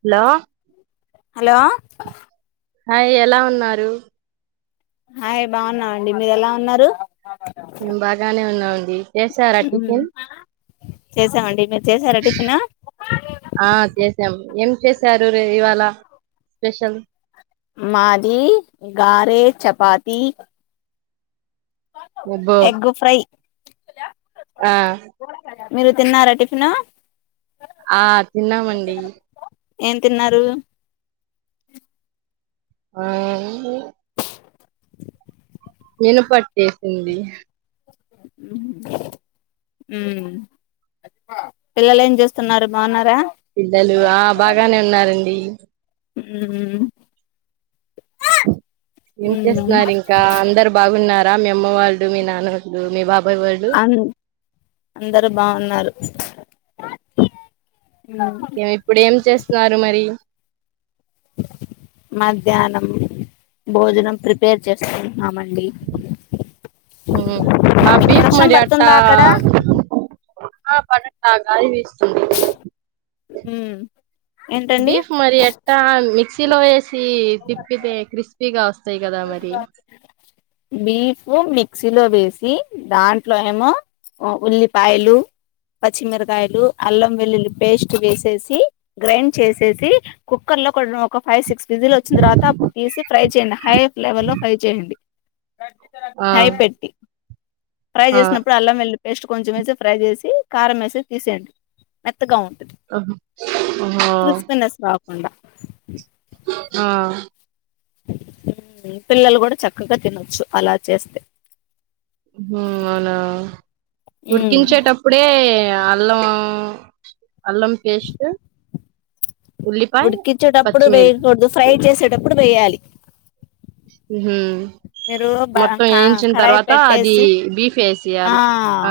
Hollow. Hello. Hi ఎలా ఉన్నారు. Hi బాగున్నావండి మీరు ఎలా ఉన్నారు మేం బాగానే ఉన్నాండి చేసారా టిఫిన్ చేసామండి మీరు చేసార టిఫిన చేసారు ఇవాళ స్పెషల్ మాది గారె చెప్ప పాతి అబ్బో ఎగ్ ఫ్రై ఆ మీరు తిన్నారా టిఫిను ఆ తిన్నామండి ఏం తిన్నారు ఆ నిను పట్టేసింది మ్మ్ పిల్లలు ఏం చూస్తున్నారు బాగున్నారా పిల్లలు ఆ బాగానే ఉన్నారండి మ్మ్ ఏం ఉమ్ చేస్తున్నారు ఇంకా అందరు బాగున్నార రా మీ అమ్మ వాళ్ళు మీ నాన్నవాళ్ళు మీ బాబ అం అందరు బాగున్నారు ఎమ్ ఇప్పుడు ఏం చేస్తున్నారు మరి మధ్యాహ్నం భోజనం ప్రిపేర్ చేస్తాం అమండి ఉమ్. ఆ బీఫ్ వర్షం మరి అట్టా పడుతుందా అక్కడ ఆ పడట్లా గాలి వీస్తుంది ఉమ్ ఏంటండి బీఫ్ మరియాట్టా మిక్స్ సిలో ఎస్ సి తిప్పితే క్రిస్పీగా వస్తాయి కదా మరి బీఫ్ మిక్సీలో వేసి దాంట్లో ఏమో ఆ ఉల్లిపాయలు పచ్చిమిరకాయలు అల్లం వెల్లుల్లి పేస్ట్ వేసేసి గ్రైండ్ చేసేసి కుక్కర్ లో కూడా ఒక ఫైవ్ సిక్స్ వచ్చిన తర్వాత అప్పుడు తీసి ఫ్రై చేయయండి హై ఫ్లేవెల్లో ఫ్రై చేయండి ఆ హైపెట్టి ఫ్రై ఆ చేసినప్పుడు అలాం వెళ్ళ పేస్ట్ కొంచెం వేసి ఫ్రై చేసి కారం ఎసి తీసేయండి మెత్తగా ఉంటుంది అం అః ఉండ ఆ పిల్లలు గూడా చక్కగా తినొచ్చు అలా చేస్తే ఉహు, అవునా ఉమ్ ఉడికించేటప్పుడే ఎ అల్లం అల్లం పేస్ట్ ఉల్లిపాయ ఉడిక్కిచేటప్పుడు పచ్చిమిరి వేయకూడదు ఫ్రై చేసేటప్పుడు వేయ్యాలి ఉహూమ్ మీరు బ మొత్తం కా వేయించిన కడాయి తర్వాత అది పెట్టేసి బీఫ్ వేసి ఆ యాల ఆ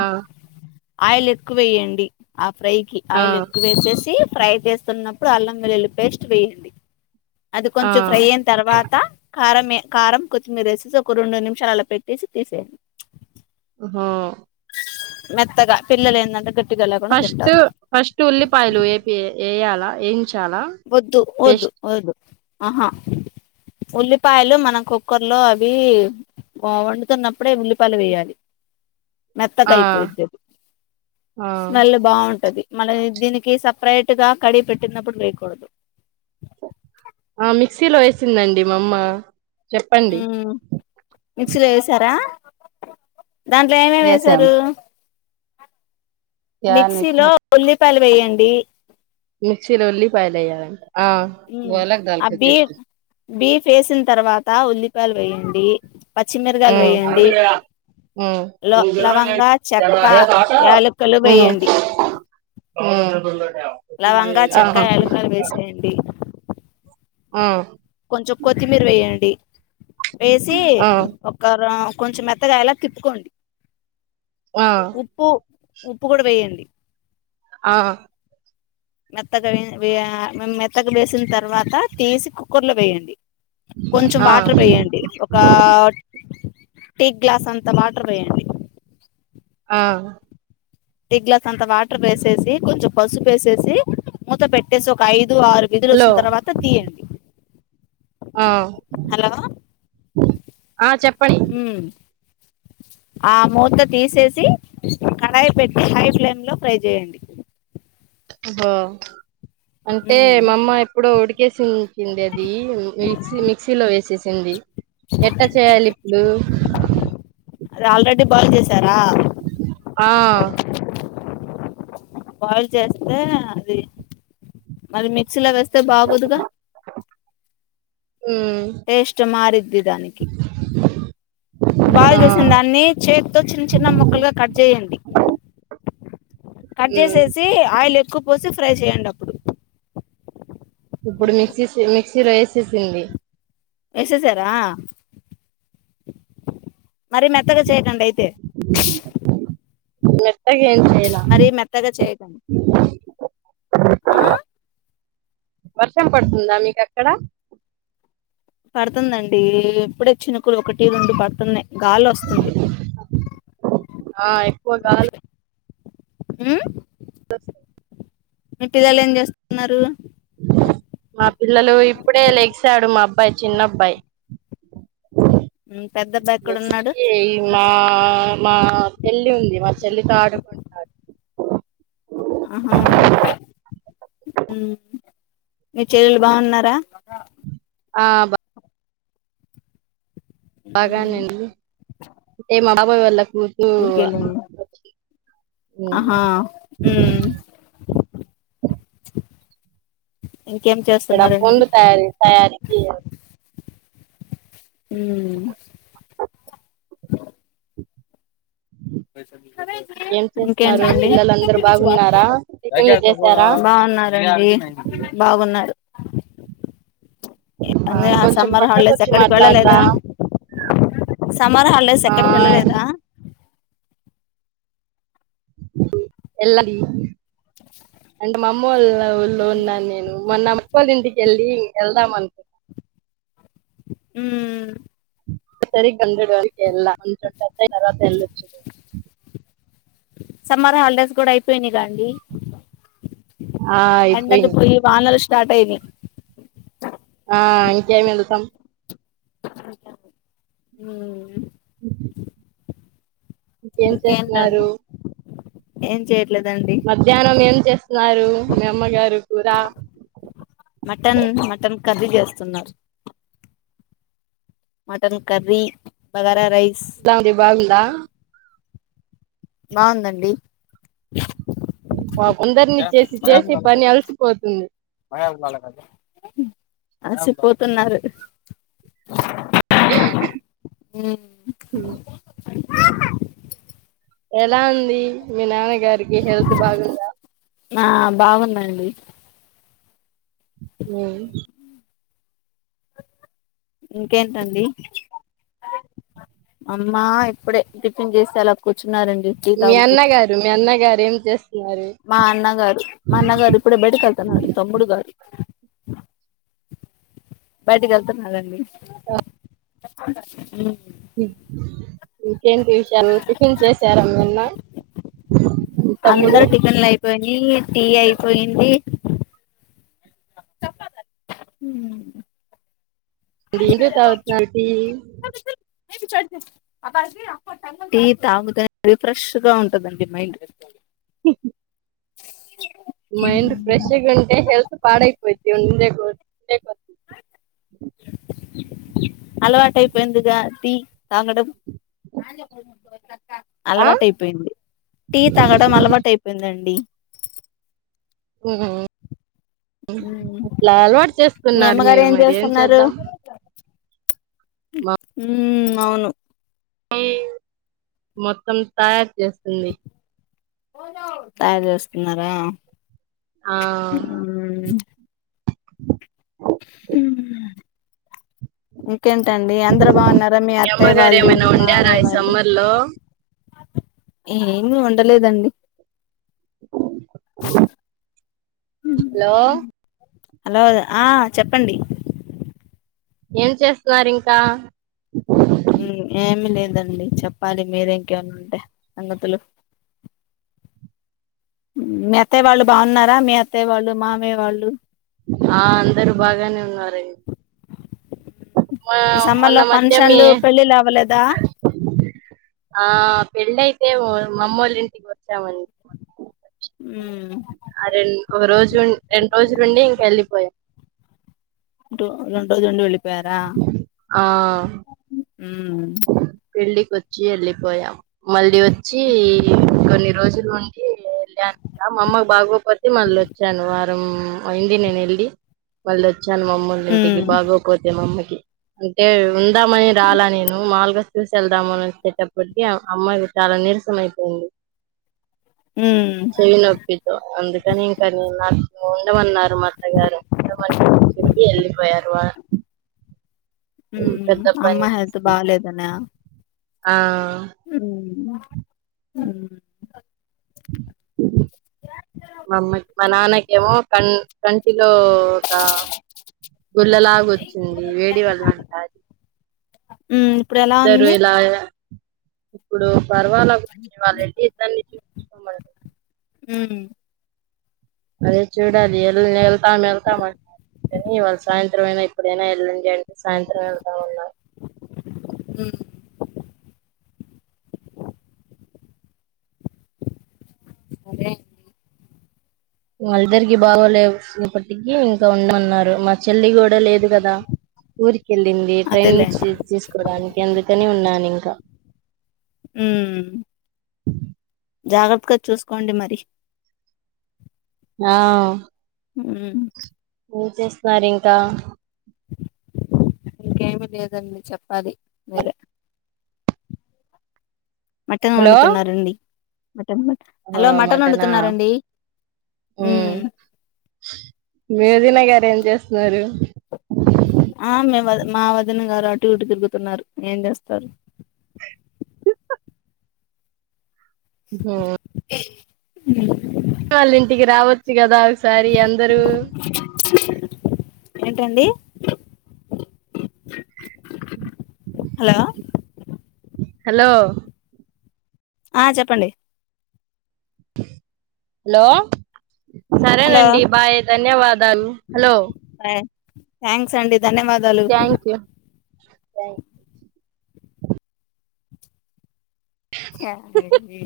ఆయిల్ ఎక్కువేయండి ఫ్రై కి ఆ ఆయిల్ ఎక్కువేసేసి ఫ్రై చేస్తున్నప్పుడు అల్లం వెల్లుల్లి పేస్ట్ వేయండి అది ఆ కొంచెం ఫ్రై అయిన తర్వాత కార మే కారం కొత్తిమీర ఎసేసి ఒక రెండు నిమిషాలు అలా పెట్టేసి తీసేయండి ఉహూ మెత్తగా పిల్లలు ఎందంటే గట్ ఫస్ట్ ఫస్ట్ ఉల్లిపాయలు ఏపీ ఎయాల బా ఎయించి వద్దు ఓద్దు ఓదు ఆహా ఉల్లిపాయలు మనం కుక్కర్లో అవి వండుతున్నప్పుడే ఉల్లిపాయలు వేయాలి. మెత్తగ ఆ అయిపోయిది అది ఆ స్మెల్ బాగుంటది. మళ్ళ దీనికి సపరేట్ గా కడి పెట్టినప్పుడు లేకు కొడదు. ఆహ్ మిక్సీలో వేసిందండి మా అమ్మ. చెప్పండి. మిక్సిలో ఎసారా దాంట్లో ఏమేమి వేసాం వేసారు. యానికి మిక్సీలో ఉల్లి. ఉల్లిపాయలు వేయండి. మిక్సీలో ఉల్లిపాయలు వేయాలంట. ఆహ్ మ్మ్ ఆ [unintelligible] టేస్ట్. బీఫ్ బీఫ్ వేసిన తర్వాత ఉల్లిపాయలు వేయండి. పచ్చిమిరగాయలు ఉమ్ వేయండి ఉమ్ లో ఉమ్ లవంగా చెక్క యాలకులు వేయండి ఉమ్. కోలై లవంగా చెక్క యాలుకలు వేసేయండి ఆహ్. కొంచెం కొత్తిమీర వేయండి వేసి ఒక రా. కొంచెం మెత్తగాయేలా తిప్పుకోండి. ఆ ఉప్పు. ఉప్పు కూడా వేయండి. ఆహ్. మెత్తగా వేయ వెయ్యాగ మెత్తగా వేసిన తర్వాత తీసి కుక్కర్లో వేయండి. కొంచెం ఆ వాటర్ వేయండి ఒక. టీ గ్లాస్ అంతా వాటర్ పోయండి. ఆహ్. టీ గ్లాస్ అంతా వాటర్ వేసేసి కొంచెం పసుపు వేసేసి మూత పెట్టేసి ఒక ఐదు. ఆరు విజులు హలో వచ్చిన తర్వాత తీయండి ఆ హలో ఆ చెప్పండి ఉమ్ ఆ మూత తీసేసి కడాయి పెట్టి హై ఫ్లేమ్ లో ఫ్రై చేయండి ఓహో అంటే ఉమ్ మామ్మ ఎప్పుడు ఉడికేసి కిందదీ మిక్సీ మిక్సీలో వేసేసింది ఎట్లా చేయాలి ఇప్పుడు అది ఆల్రెడీ భోంజేసారా ఆ బాయిల్ చేస్తే అది మరి మిక్సీలో వేస్తే బాగోదుగా ఉమ్ టేస్ట్ మారిద్ది దానికి బాల్ ఆ చేసిన్ దాన్ని చేత్తో చిన్న చిన్న ముక్కలుగా కట్ జేయండి కట్ ఉమ్ జేసేసి ఆయిల్ క్కువ పోసి ఫ్రై చేయండి అప్పుడు ఇప్పుడు మిక్సీసి మిక్సీ లో ఏసేసింది వేసేసారా మరీ మెత్తగా చే రండ అయితే మె మరీ మెత్తగా చేయకండి వర్షం పడుతుందా మీకక్కడ పడుతుందండీ ఇప్పుడే చిినకుడు ఒకటి రెండు పడుతూ ఉన్నాయి ఆ ఎక్కువ గా హుమ్ [inaudible] మీ పిల్లలు ఏం చేస్తున్నారు మా పిల్లలు ఇప్పుడే లెగసాడు మా అబ్బాయి చిన్నబ్బాయి ఉమ్ పెద్ద అబ్బాయి ఎక్కడ నెక్స్ట్ ఉన్నాడు మా మా పెళ్లి ఉంది మా చెల్లి ఉంది చెల్లితో ఆడుకుంటాడు ఆహా మీ చెల్లెలు బాగున్నారా ఆ బా ఉమ్ బాగానండి అంటే మా పో వల్ళకి ఊరికేలమ్ ఉమ్ ఆహ్ హ్మ్మ్ అక్కడ పొండు తయార తయారీ చేయ్యాలి హ్మ్మ్ ఏం చేస్తున్నారు ఇంకేంటండి పిల్లలందరూ బాగున్నారా టిఫిన్లు చేశారా బాగున్నారండి బాగున్నారు ఆ అ కొంచెం సమ్మర్ పక్కకు హాలిడేస్ వచ్చి ఎక్కడికి మాట్లాడరా వెళ్ళలేదా సమ్మర్ హాలిడేస్ ఆ ఎక్కడికి వెళ్ళలేదా ఎల్లాది అంటే మా అమ్మ వాళ్ళ ఊళ్ళో ఉన్నాను నేను మొన్న అక్క వాళ్ళ ఇంటికిెళ్ళి ఎల్దా అనుపి ఉమ్మ్ సరిగ గంధడు ఎలాాంట తర తెలిచ్చది సమ్మర్ హాలిడేస్ కూడా అయిపోయినాయిగాండి ఆ ఎండలు అయిపోయింది పోయి వానలు స్టార్ స్టార్ట్ అయినయ్ ఆ ఇంకేం ఎల్థం ఉమ్ హూ ఇంకేం ఇంకేంటండి చేస్తున్నారు ఏం చేయ మధ్యాహ్నం ఏం చేస్తా న్నారు మీ అమ్మగారు కూర కరీ చేస్తున్నారు మటన్ కర్రీ బాగరా ఎలా ఉంది బాగుందా బాగుందండి పాపం అందరిని చేసి చేసి పని అలసిపోతుంది అల్సిపోతున్నారు ఉమ్ ఎలా ఉంది మీ నాన్నగారికి హెల్త్ బాగుందా ఆ బాగుందండి ఉమ్ ఇంకేంటండి అమ్మా ఇప్పుడే టిఫిన్ చేసి అలా కూర్చు మీ అన్నగారు మీ అన్నగారు ఎం జస్ట్ మా అన్నగాడు మా అన్నగాడు ఇప్పుడే బయటకు వెళ్తున్నాడు బయటికి వెళ్తున్నాడండి ఉమ్ హు ఏంటి విషయాలు టిఫిన్ చేసార మీ అన్న మీ తమ్ముడు అందరు టిఫిన్లు అయిపోయినాయి టీ తొక్కద్దు అది నేను తాగుతున్నాను టీ టీ తాగుతానే రిఫ్రెష్ గా ఉంటందండి మైండ్ హు హు మైండ్ ఫ్రెష్ గుంటే హల్త్ పాడయిపోయిద్ ఎండేకు ఇంటేకి వస్తున్ అలవాటు అయిపోయిందిగా టీ తాగడం ఆ అలవాటుయిపోయింది టీ తాగడం అలవాటు అయిపోయిందండి ఉ ఉ హ అట్లా అలవాటు మీ చేసుకున్నారు అమ్మగారు మీరు మరి ఏం చేద్దాం ఉ ఊమ్ అవును మొత్తం తయారు చేసింది తయారు చేస్తున్నారా ఆ ఉ మ్ ఇంకేంటండి అందరు బాగున్నారా మీ అత్తయ్య అమ్మగారు వాళ్ళు ఏమైనా మీ వండారా మామయ్య ఈ వాళ్ళు సమ్మర్ లో ఏమి వండలేదండి హలో హలో ఆ చెప్పండి ఏం చేస్తున్నారు ఇంకా ఉం ఏమీ లేదండి చెప్పాలి మీరే ఇంకేమన్నా ఉంటే సంగతులు మీ అత్తయ వాళ్ళు బాగున్నారా మీ అత్తయ వాళ్ళు మామయ్య వాళ్ళు ఆ అందరూ బాగానే ఉన్నారండి. మా ఈ సమ్మర్ మొన్న లో మధ్య మీ ఫంక్షన్లు పెళ్ళిలు అవ్వలేదా ఆ పెళ్ళయితే మ మమ్మోళ్ల ఇంటికి వచ్చామండి. ఉమ్ జూన్ రెండు రోజులుండి ఇంక వెళ్ళిపోయా డొ రెండు రోజులుండి వెళి ఆ ఉమ్మ్ పెళ్ళికి వచ్చి వెళ్ళిపోయాం మళ్ళీ వచ్చి కొన్ని రోజులు ఉండి వెళ్ళాను కదా మా అమ్మకు బాగోపోతే మళ్ళీ వచ్చాను వారం అయింది నేను వెళ్ళి మళ్ళీ వచ్ చ్చెను మమ్మొలింటికి ఉమ్, బాగొకపోతే మమ్మీకి అంటే ఉందామని రాల నేను నువ్ మాముల్గా చూసేళ్ళ్దామని వచ్చేటప్పటికి ఆ అమ్మాయి చాలా నీరసం అయిపోయింది. ఉమ్, చేయి నొప్పితో అందుకని ఇంకానీ ఉండమన్నారు మాఅత్తగారు ఉండమని చెప్పి వెళ్ళిపోయారు అ హ్మ్ అమ్మ హెల్త్ తీసుకొని బాలేదనా ఆ హ్మ్ ఉమ్ ఉమ్మ్ మాఅమ్మకి మా నాన్నకేమో కన్ కంటి ఇదోక గుల్ళలాగ వచ్చింది వేడి వల్ల అంటఅది. ఉం ఇప్పుడు ఎలా ఉంది. ఇప్పుడు పర్వాల గురించి వాళ్ళెల్లి ఇద్దరినీ చూపించకోమనండి. హ్మ్ అదే చూడాలి ఎల్లుండి వెళ్తాం వెళ్తాం [unintelligible] అంటుంటే సాయంత్రం అయినా ఇప్పుడైనా వెళ్ళండి అంటే సాయంత్రం వెళ్తాం అన్నారు. హ్మ్ సరే ఓ అల్దరికి బాగోలేదు లేప్పటికి ఆ ఉండమన్నారు మా చెల్లి కూడా లేదు కదా ఊరికి వెళ్ళింది అదేలే ట్రైనింగ్ తీసుకోవడానికి అందుకని ఉన్నాను ఇంకా హ్మ్ జాగ్రత్తగా చూసుకోండి మరి ఆ ఉమ్ ఏం చేస్తున్నారింకా ఇంకేమి లేదండి చెప్పాలి, మీరే మటను హలో వండుతున్నారండి మటన్ మటన్ ఓ హలో మటన్ మటనా వండుతున్నారండి ఉమ్ మీ వదినగారు ఎం చేస్తున్నారు ఆ మీవ మా వదిన గారు అటు ఇటు తిరుగుతున్నారు ఏం చేస్తారు ఉహూ ఉహూ [unintelligible] వావ్ సారి అందరూ ఏండీ హలో హలో ఆ చెప్పండి హలో హలో సరేనండి బాయ్ ధన్యవాదాలు హలో థాంక్స్ అండి ధన్యవాదాలు థ్యాంక్ యూ థ్యాంక్ క్యాబేజీ